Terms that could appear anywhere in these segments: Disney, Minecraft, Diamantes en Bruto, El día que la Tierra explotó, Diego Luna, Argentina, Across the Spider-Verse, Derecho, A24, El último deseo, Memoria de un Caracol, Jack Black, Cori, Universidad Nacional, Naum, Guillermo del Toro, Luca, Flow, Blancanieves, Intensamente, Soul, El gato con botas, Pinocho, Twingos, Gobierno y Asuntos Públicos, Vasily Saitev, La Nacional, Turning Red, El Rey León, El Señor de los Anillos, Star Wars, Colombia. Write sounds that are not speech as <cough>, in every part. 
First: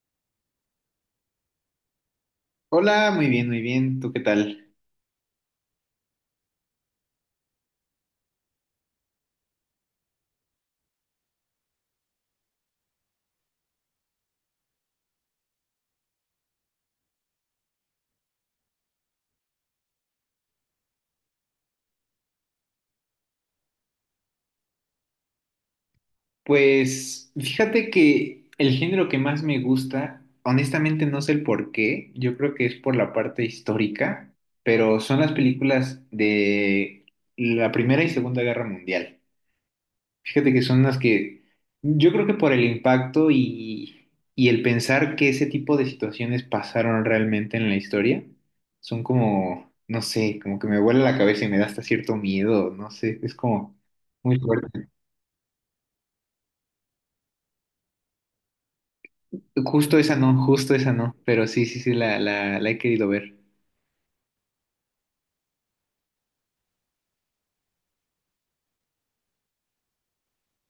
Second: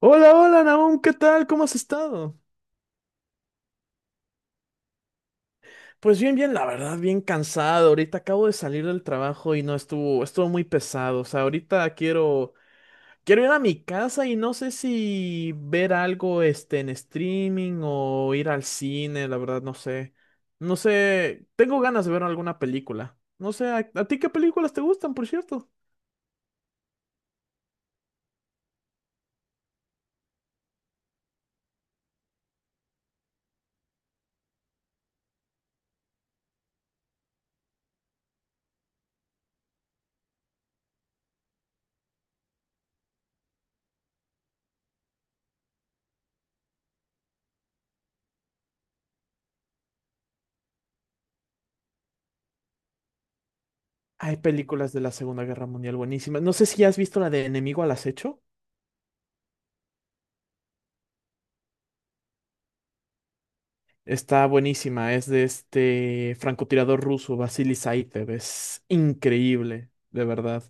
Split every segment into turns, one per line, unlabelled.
Hola, hola, Naum, ¿qué tal? ¿Cómo has estado?
Hola, muy bien, muy bien. ¿Tú qué tal?
Pues bien, bien, la verdad, bien cansado. Ahorita acabo de salir del trabajo y no estuvo, estuvo muy pesado. O sea, ahorita quiero ir a mi casa y no sé si ver algo, en streaming o ir al cine, la verdad, no sé. No sé, tengo ganas de ver alguna película. No sé, ¿ a ti qué películas te gustan, por cierto?
Pues fíjate que el género que más me gusta, honestamente no sé el por qué, yo creo que es por la parte histórica, pero son las películas de la Primera y Segunda Guerra Mundial. Fíjate que son las que yo creo que por el impacto y el pensar que ese tipo de situaciones pasaron realmente en la historia, son como, no sé, como que me vuela la cabeza y me da hasta cierto miedo, no sé, es como
Hay
muy fuerte.
películas de la Segunda Guerra Mundial buenísimas. No sé si has visto la de Enemigo al Acecho.
Justo esa no, pero sí, sí, sí, la he querido ver.
Está buenísima, es de este francotirador ruso, Vasily Saitev, es increíble, de verdad.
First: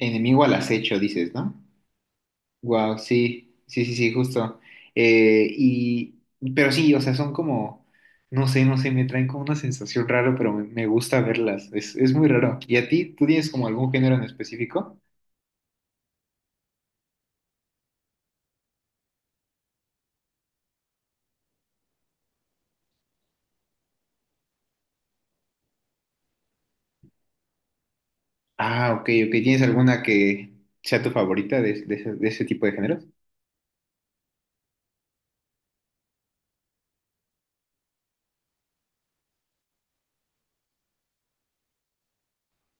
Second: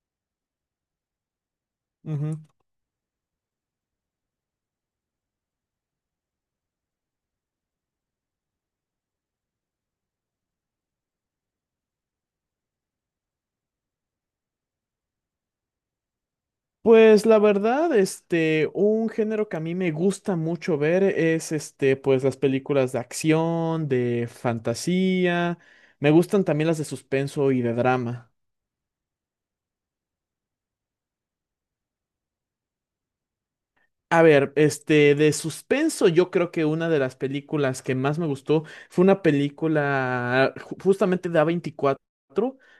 Enemigo al Acecho, dices, ¿no?
Ujú.
Wow, sí, sí, sí, sí, justo. Eh, y, pero sí, o sea, son como, no sé, no sé, me traen como una sensación rara, pero me gusta verlas, es muy raro. ¿Y a ti, tú tienes como algún género en específico?
Pues la verdad, un género que a mí me gusta mucho ver es este, pues las películas de acción, de fantasía, me gustan también las de suspenso y de drama.
Ah, ok, ok, ¿tienes alguna que sea tu favorita de ese tipo de géneros?
A ver, de suspenso, yo creo que una de las películas que más me gustó fue una película justamente de A24,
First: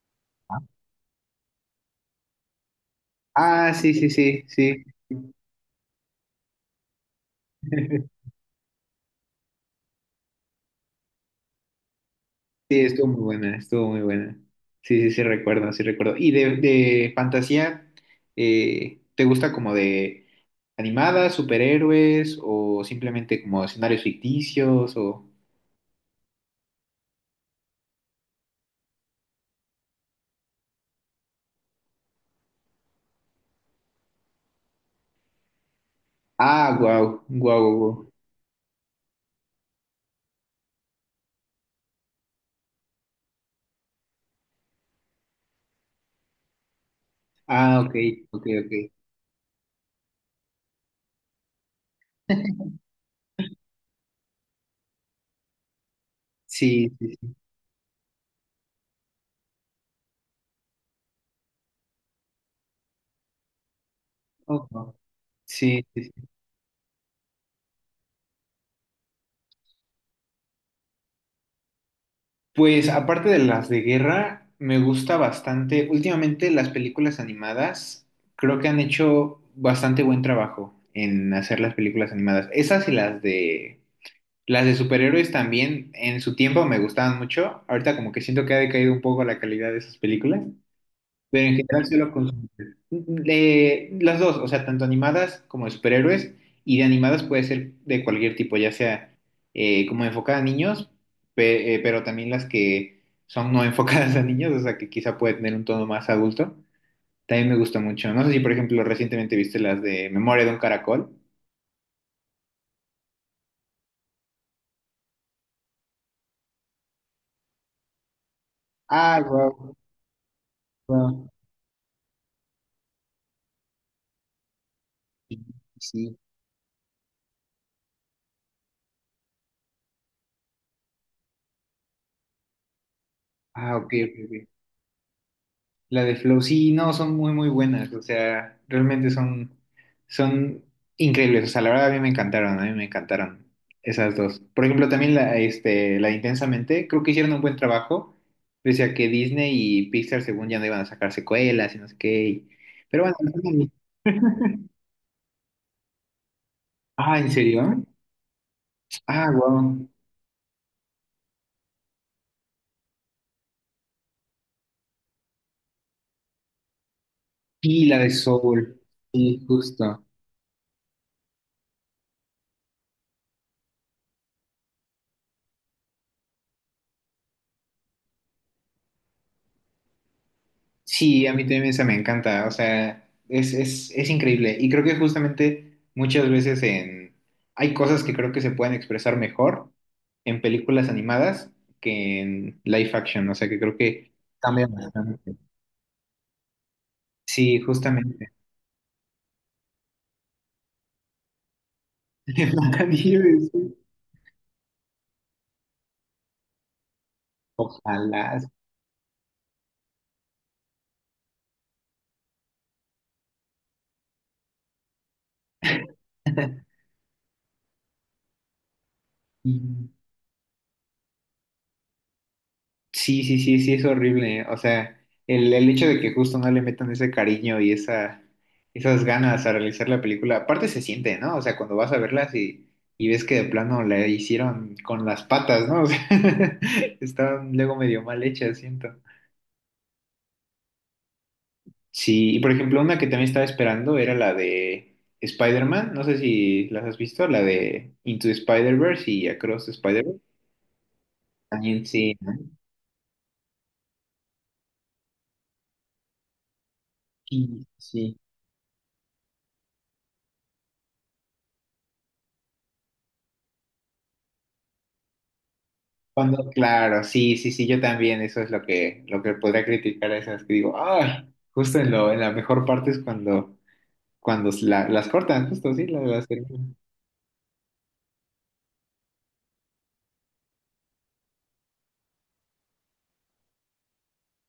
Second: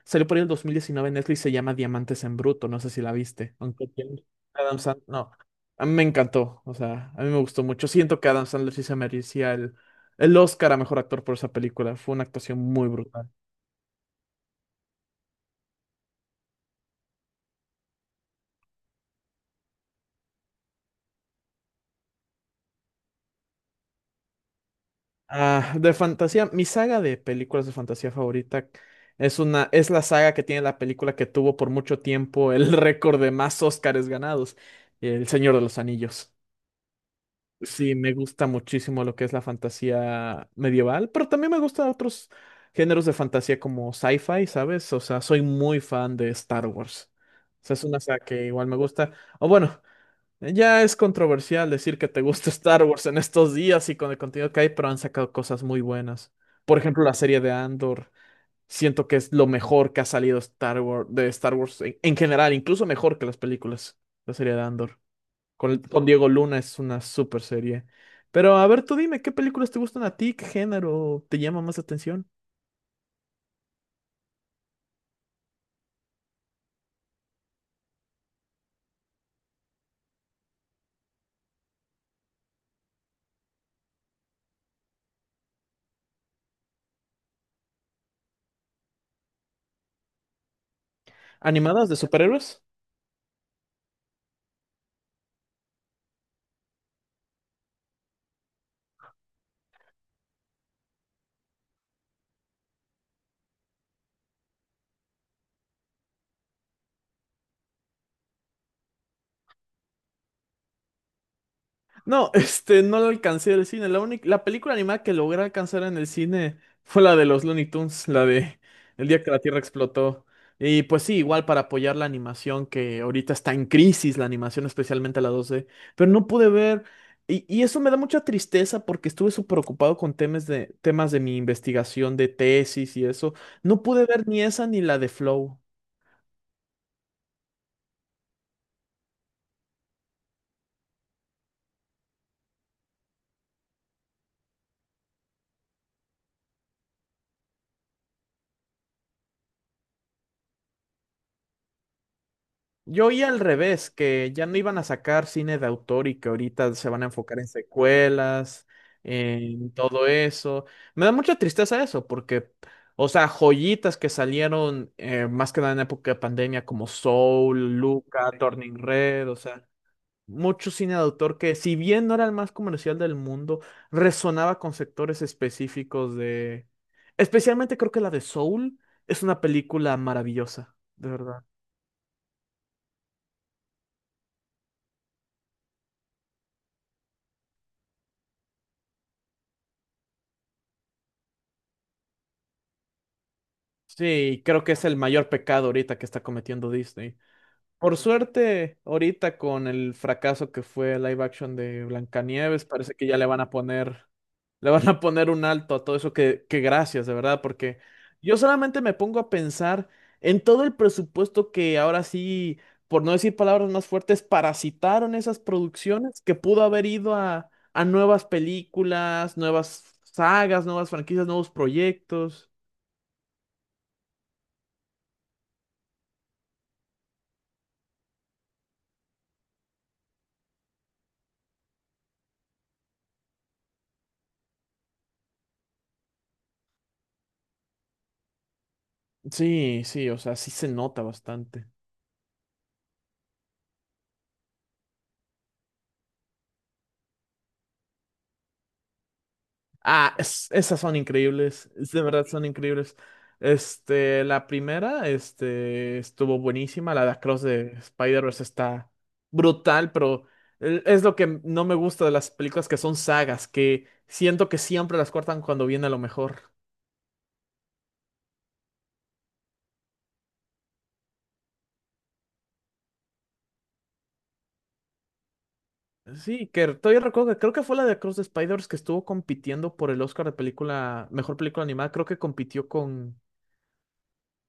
salió por ahí el 2019 en Netflix, se llama Diamantes en Bruto, no sé si la viste,
Ah,
aunque
sí, sí,
tiene
sí,
Adam
sí.
Sandler, no, a mí me encantó, o sea, a mí me gustó mucho,
<laughs>
siento que Adam Sandler sí se merecía el Oscar a mejor actor por esa película, fue una actuación
Sí,
muy
estuvo muy
brutal.
buena, estuvo muy buena. Sí, sí, sí, recuerdo, sí recuerdo. Y de fantasía, ¿te gusta como de animadas, superhéroes o simplemente como escenarios ficticios o...
Ah, de fantasía, mi saga de películas de fantasía favorita es la saga que tiene la película que tuvo por mucho tiempo el <laughs> récord de más Óscares ganados, El Señor de los Anillos.
Ah, wow, wow,
Sí,
wow.
me gusta muchísimo lo que es la fantasía medieval, pero también me gustan otros géneros de fantasía como sci-fi, ¿sabes? O sea, soy muy fan de Star Wars. O sea,
Ah,
es
ok,
una saga
ok,
que igual me
ok.
gusta. O bueno, ya es controversial decir que te gusta <laughs>
<laughs>
Star Wars en estos días y con el contenido que hay, pero han sacado cosas muy buenas. Por
Sí,
ejemplo, la
sí, sí.
serie de Andor. Siento que es lo mejor que ha salido Star Wars, de Star Wars en general, incluso mejor que las películas. La serie de
Oh, wow.
Andor.
Sí,
Con
sí.
Diego Luna es una super serie. Pero a ver, tú dime, ¿qué películas te gustan a ti? ¿Qué género te llama más la atención?
Pues aparte de las de guerra, me gusta bastante. Últimamente las películas animadas creo que han hecho bastante buen trabajo en hacer las películas animadas. Esas y las de superhéroes también en su tiempo me gustaban mucho. Ahorita como que siento que ha decaído un poco la calidad de esas películas, pero en general
¿Animadas de
sí los consumo.
superhéroes?
Las dos, o sea, tanto animadas como de superhéroes. Y de animadas puede ser de cualquier tipo, ya sea como enfocada a niños, pero también las que son no <laughs> enfocadas a niños, o sea, que quizá puede tener un tono más adulto. También me gusta mucho. No sé si, por ejemplo, recientemente viste las de Memoria de un Caracol.
No, <laughs> no lo alcancé del cine. La única, la película animada que logré alcanzar en el cine fue la de los Looney Tunes, la de El
Ah,
día que la Tierra
wow,
explotó. Y pues sí,
wow.
igual para apoyar la animación que ahorita está en crisis, la animación especialmente la
Sí.
2D, pero
Sí.
no pude ver y eso me da mucha tristeza porque estuve súper ocupado con temas de mi investigación de tesis y eso.
Ah,
No
ok,
pude
ok,
ver ni
ok.
esa ni la de Flow.
La de Flow, sí, no, son muy, muy buenas, o sea, realmente son increíbles, o sea, la verdad a mí me encantaron, a mí me encantaron esas dos. Por ejemplo, también la de Intensamente, creo que hicieron un buen trabajo, pese a que Disney y Pixar según ya no iban a sacar secuelas y no sé qué, pero
Yo
bueno.
oí al revés, que ya no iban a sacar cine de autor y que ahorita se
<laughs>
van a
Ah, ¿en
enfocar en
serio?
secuelas,
Ah,
en
wow.
todo eso. Me da mucha tristeza eso, porque, o sea, joyitas que salieron más que nada en época de pandemia, como Soul,
Y la de
Luca, Turning
Soul,
Red, o
sí,
sea,
justo.
mucho cine de autor que, si bien no era el más comercial del mundo, resonaba con sectores específicos de. Especialmente creo que la de Soul es una película maravillosa, de
Sí, a mí
verdad.
también esa me encanta, o sea, es increíble. Y creo que justamente muchas veces en hay cosas que creo que se pueden expresar mejor en películas animadas que en live action, o sea, que creo que
Sí, creo
cambia
que es el mayor
bastante.
pecado ahorita que está cometiendo Disney.
Sí,
Por
justamente.
suerte, ahorita con el fracaso que fue el live action de
<laughs>
Blancanieves, parece que ya le van a
Blancanieves, sí.
poner, le van a poner un alto a todo eso que gracias, de verdad, porque yo
Ojalá.
solamente me pongo a pensar en todo el presupuesto que ahora sí, por no decir palabras más fuertes, parasitaron esas producciones que pudo haber ido a nuevas películas,
Sí.
nuevas sagas, nuevas franquicias, nuevos proyectos.
Sí, sí, sí, sí, es horrible. O sea, el hecho de que justo no le metan ese cariño y esa, esas ganas a realizar la película, aparte se siente, ¿no? O sea, cuando vas a verlas y ves que de plano la hicieron con las patas, ¿no? O sea, <laughs> estaban luego medio mal hechas, siento.
Sí, sí, o sea, sí se nota bastante.
Sí, y por ejemplo, una que también estaba esperando era la de Spider-Man, no sé si las has visto, la de Into Spider-Verse y Across the
Ah,
Spider-Verse.
esas son increíbles,
También
de
sí,
verdad
¿no?
son increíbles. Este, la primera, este, estuvo buenísima, la de Across
Sí,
de
sí. Sí.
Spider-Verse está brutal, pero es lo que no me gusta de las películas que son sagas, que siento que siempre las cortan cuando viene lo mejor.
Cuando, claro, sí, sí, sí, yo también, eso es lo que podría criticar a esas que digo, ah, justo en lo, en la mejor parte es cuando las cortan, justo, sí,
Sí, que
terminan.
todavía recuerdo que creo que fue la de Across the Spider-Verse que estuvo compitiendo por el Oscar de película, mejor película animada, creo que compitió con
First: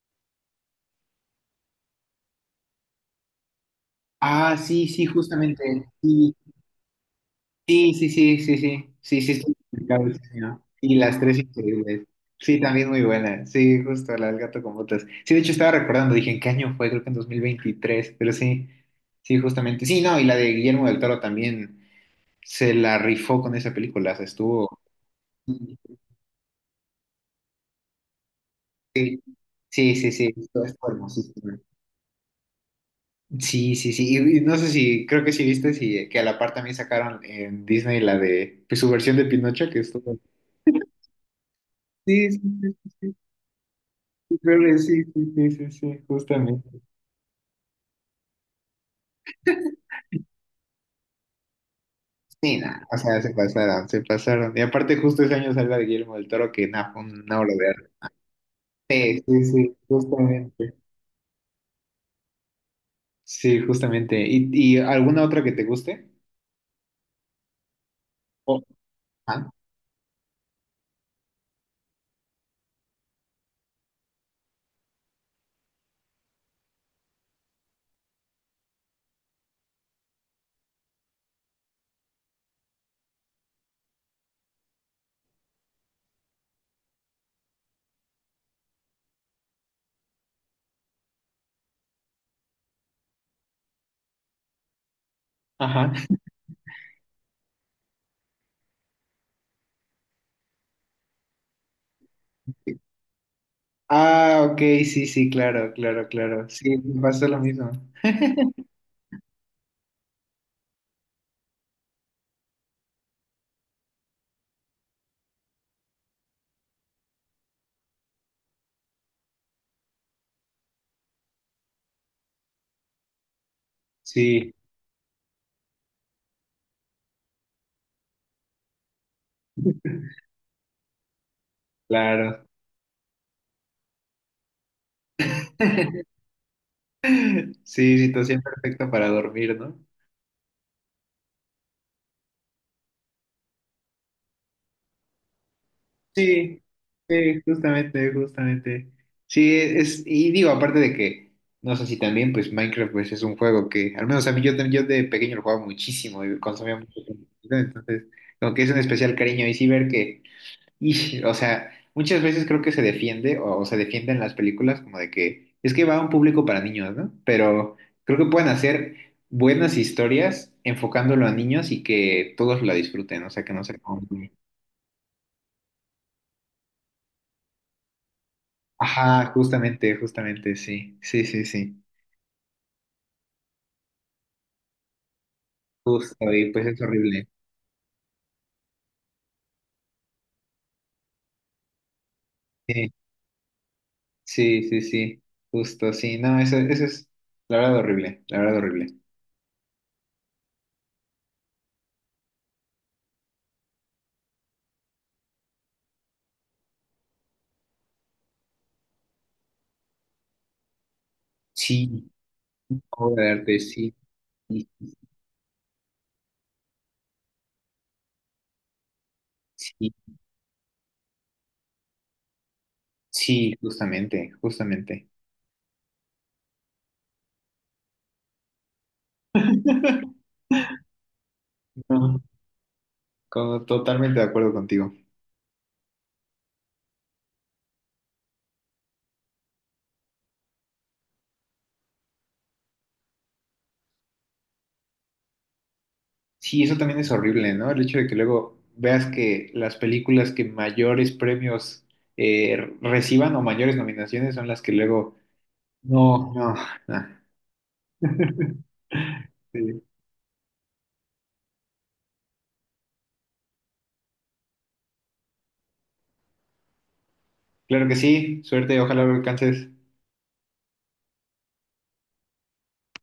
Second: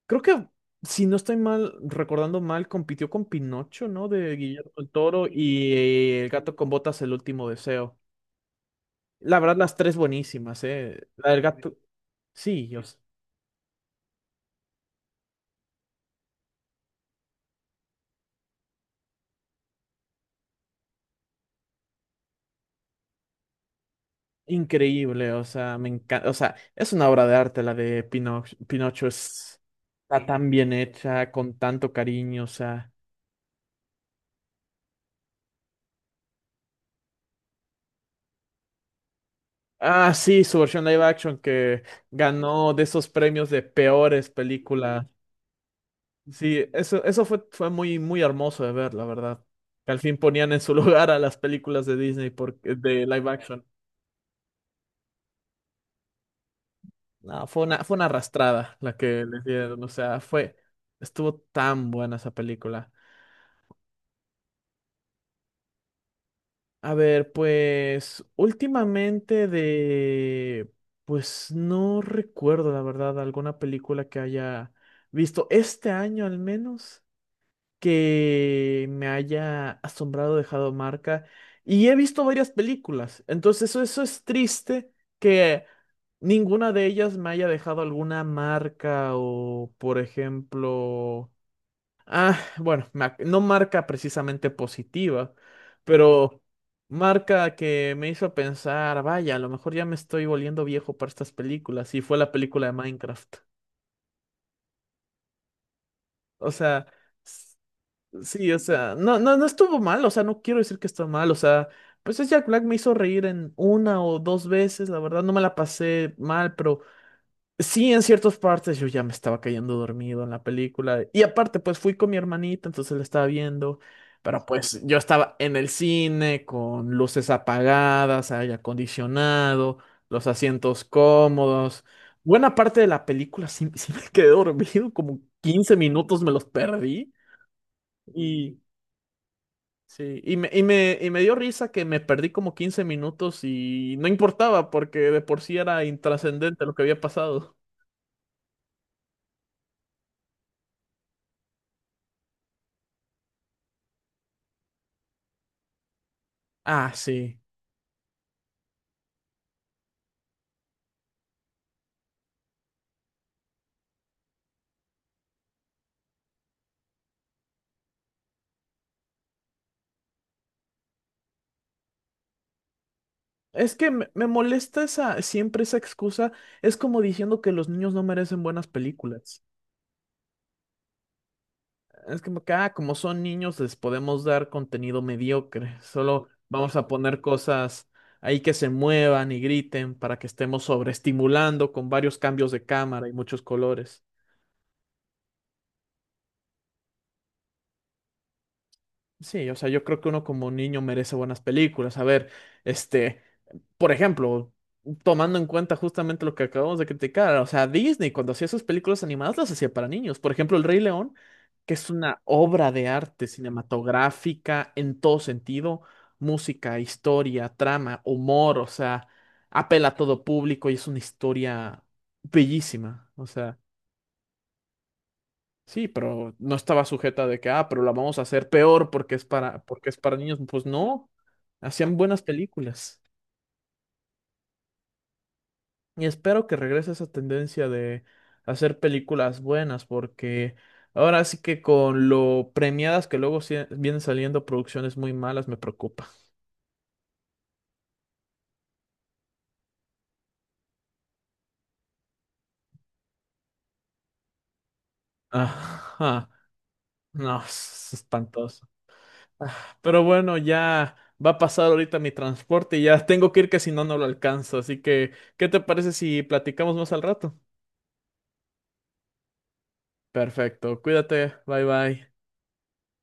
creo que, si no estoy mal, recordando mal, compitió con Pinocho, ¿no? De
Ah,
Guillermo
sí,
del
sí,
Toro y
justamente,
El
sí,
gato con botas, El último
sí,
deseo.
sí, sí, sí, sí, sí, sí,
La
sí,
verdad, las tres
complicado, sí, sí,
buenísimas,
¿no? Y
¿eh?
las
La
tres
del gato,
increíbles, sí,
sí, o
también
sea,
muy buena, sí, justo, la del gato con botas, sí, de hecho estaba recordando, dije, ¿en qué año fue? Creo que en 2023 pero sí, sí, justamente, sí, no, y la de Guillermo del Toro también se la rifó con esa película, o sea, estuvo...
increíble, o sea,
Sí,
me encanta, o sea, es una obra de arte la de Pinocho, Pinocho es,
sí,
está
sí.
tan
Esto
bien
es
hecha, con
hermosísimo.
tanto cariño, o sea.
Sí, sí, sí. Y no sé si, creo que sí viste si, que a la par también sacaron en Disney la de pues, su versión de Pinocho, que es
Ah,
todo.
sí, su versión live action que
Sí, sí,
ganó
sí,
de
sí,
esos
sí,
premios de peores
sí, creo que sí,
películas.
sí, sí, sí, sí,
Sí,
justamente.
eso fue, fue muy, muy hermoso de ver, la verdad. Que al fin ponían en su <laughs> lugar a las películas de Disney
Sí,
por,
nada, o
de
sea,
live
se
action.
pasaron, se pasaron. Y aparte justo ese año salió de Guillermo del Toro, que nada, fue una
No,
obra de
fue una
arte.
arrastrada la
Sí,
que
sí,
les
sí,
dieron. O sea, fue,
justamente.
estuvo tan buena esa película.
Sí, justamente. Y alguna otra que te guste?
A ver, pues
Oh,
últimamente
ah,
de, pues no recuerdo, la verdad, alguna película que haya visto este año al menos, que me haya asombrado, dejado marca. Y he visto varias películas, entonces eso es triste que ninguna de ellas me haya dejado alguna marca o, por ejemplo, ah, bueno, no marca precisamente positiva,
ajá.
pero marca que me hizo pensar, vaya, a lo mejor ya me estoy volviendo viejo para estas películas y fue la película de Minecraft.
Ah, ok, sí, sí, claro, claro, claro.
O
Sí,
sea.
me pasa lo mismo.
Sí, o sea, no estuvo mal, o sea, no quiero decir que está mal, o sea, pues es Jack Black me hizo reír en una o dos veces, la verdad no me la pasé mal, pero sí en ciertas partes yo ya me estaba cayendo dormido en la película. Y aparte, pues fui con mi hermanita, entonces la estaba viendo, pero
Sí,
pues yo estaba en el cine con luces apagadas, aire acondicionado, los asientos cómodos.
claro.
Buena parte de la película sí me quedé dormido, como 15
<laughs>
minutos me los perdí
Sí, situación
y.
perfecta para dormir, ¿no?
Sí, y me dio risa que me perdí como 15 minutos y no importaba porque de por sí era
Sí,
intrascendente lo que había
sí,
pasado.
justamente, justamente. Sí, es, y digo, aparte de que, no sé si también, pues Minecraft pues, es un juego que, al menos a mí yo, yo de pequeño lo jugaba muchísimo y consumía
Ah,
mucho tiempo,
sí.
¿no? Entonces, como que es un especial cariño. Y sí ver que. Y, o sea, muchas veces creo que se defiende o se defiende en las películas como de que es que va a un público para niños, ¿no? Pero creo que pueden hacer buenas historias enfocándolo a niños y que todos la disfruten, o sea, que no
Es
se
que
como
me molesta siempre esa excusa. Es como diciendo que los niños no merecen buenas
Ajá,
películas.
justamente, justamente, sí, sí, sí, sí,
Es como que, ah, como son niños, les podemos dar contenido mediocre. Solo
justo, y pues
vamos
es
a poner
horrible.
cosas ahí que se muevan y griten para que estemos sobreestimulando con varios cambios de
Sí,
cámara y muchos colores.
sí, sí, sí, justo, sí, no, eso es la verdad horrible, la verdad horrible.
Sí, o sea, yo creo que uno como niño merece buenas películas. A ver, este, por ejemplo, tomando en cuenta justamente lo que acabamos de criticar, o sea, Disney cuando hacía sus películas animadas las hacía para niños. Por ejemplo, El Rey León, que es
Sí,
una obra de
obra
arte
de arte, sí, sí,
cinematográfica en todo sentido, música, historia, trama, humor, o sea, apela
sí,
a todo público y es una historia bellísima. O
sí,
sea.
justamente, justamente.
Sí, pero no estaba sujeta de que, ah, pero la vamos a hacer peor porque es
<laughs>
para niños. Pues no, hacían
No,
buenas películas.
totalmente de acuerdo contigo.
Y espero que regrese esa tendencia de hacer películas buenas, porque ahora sí que con lo premiadas que luego vienen saliendo producciones muy malas me preocupa.
Sí, eso también es horrible, ¿no? El hecho de que luego veas que las películas que mayores premios reciban o mayores nominaciones son las que luego...
Ajá,
No, no, no.
no, es
<laughs>
espantoso.
Sí.
Pero bueno, ya va a pasar ahorita mi transporte y ya tengo que ir que si no, no lo alcanzo. Así que, ¿qué te parece si platicamos más al rato?
Claro que sí, suerte, ojalá lo alcances.
Perfecto, cuídate, bye bye.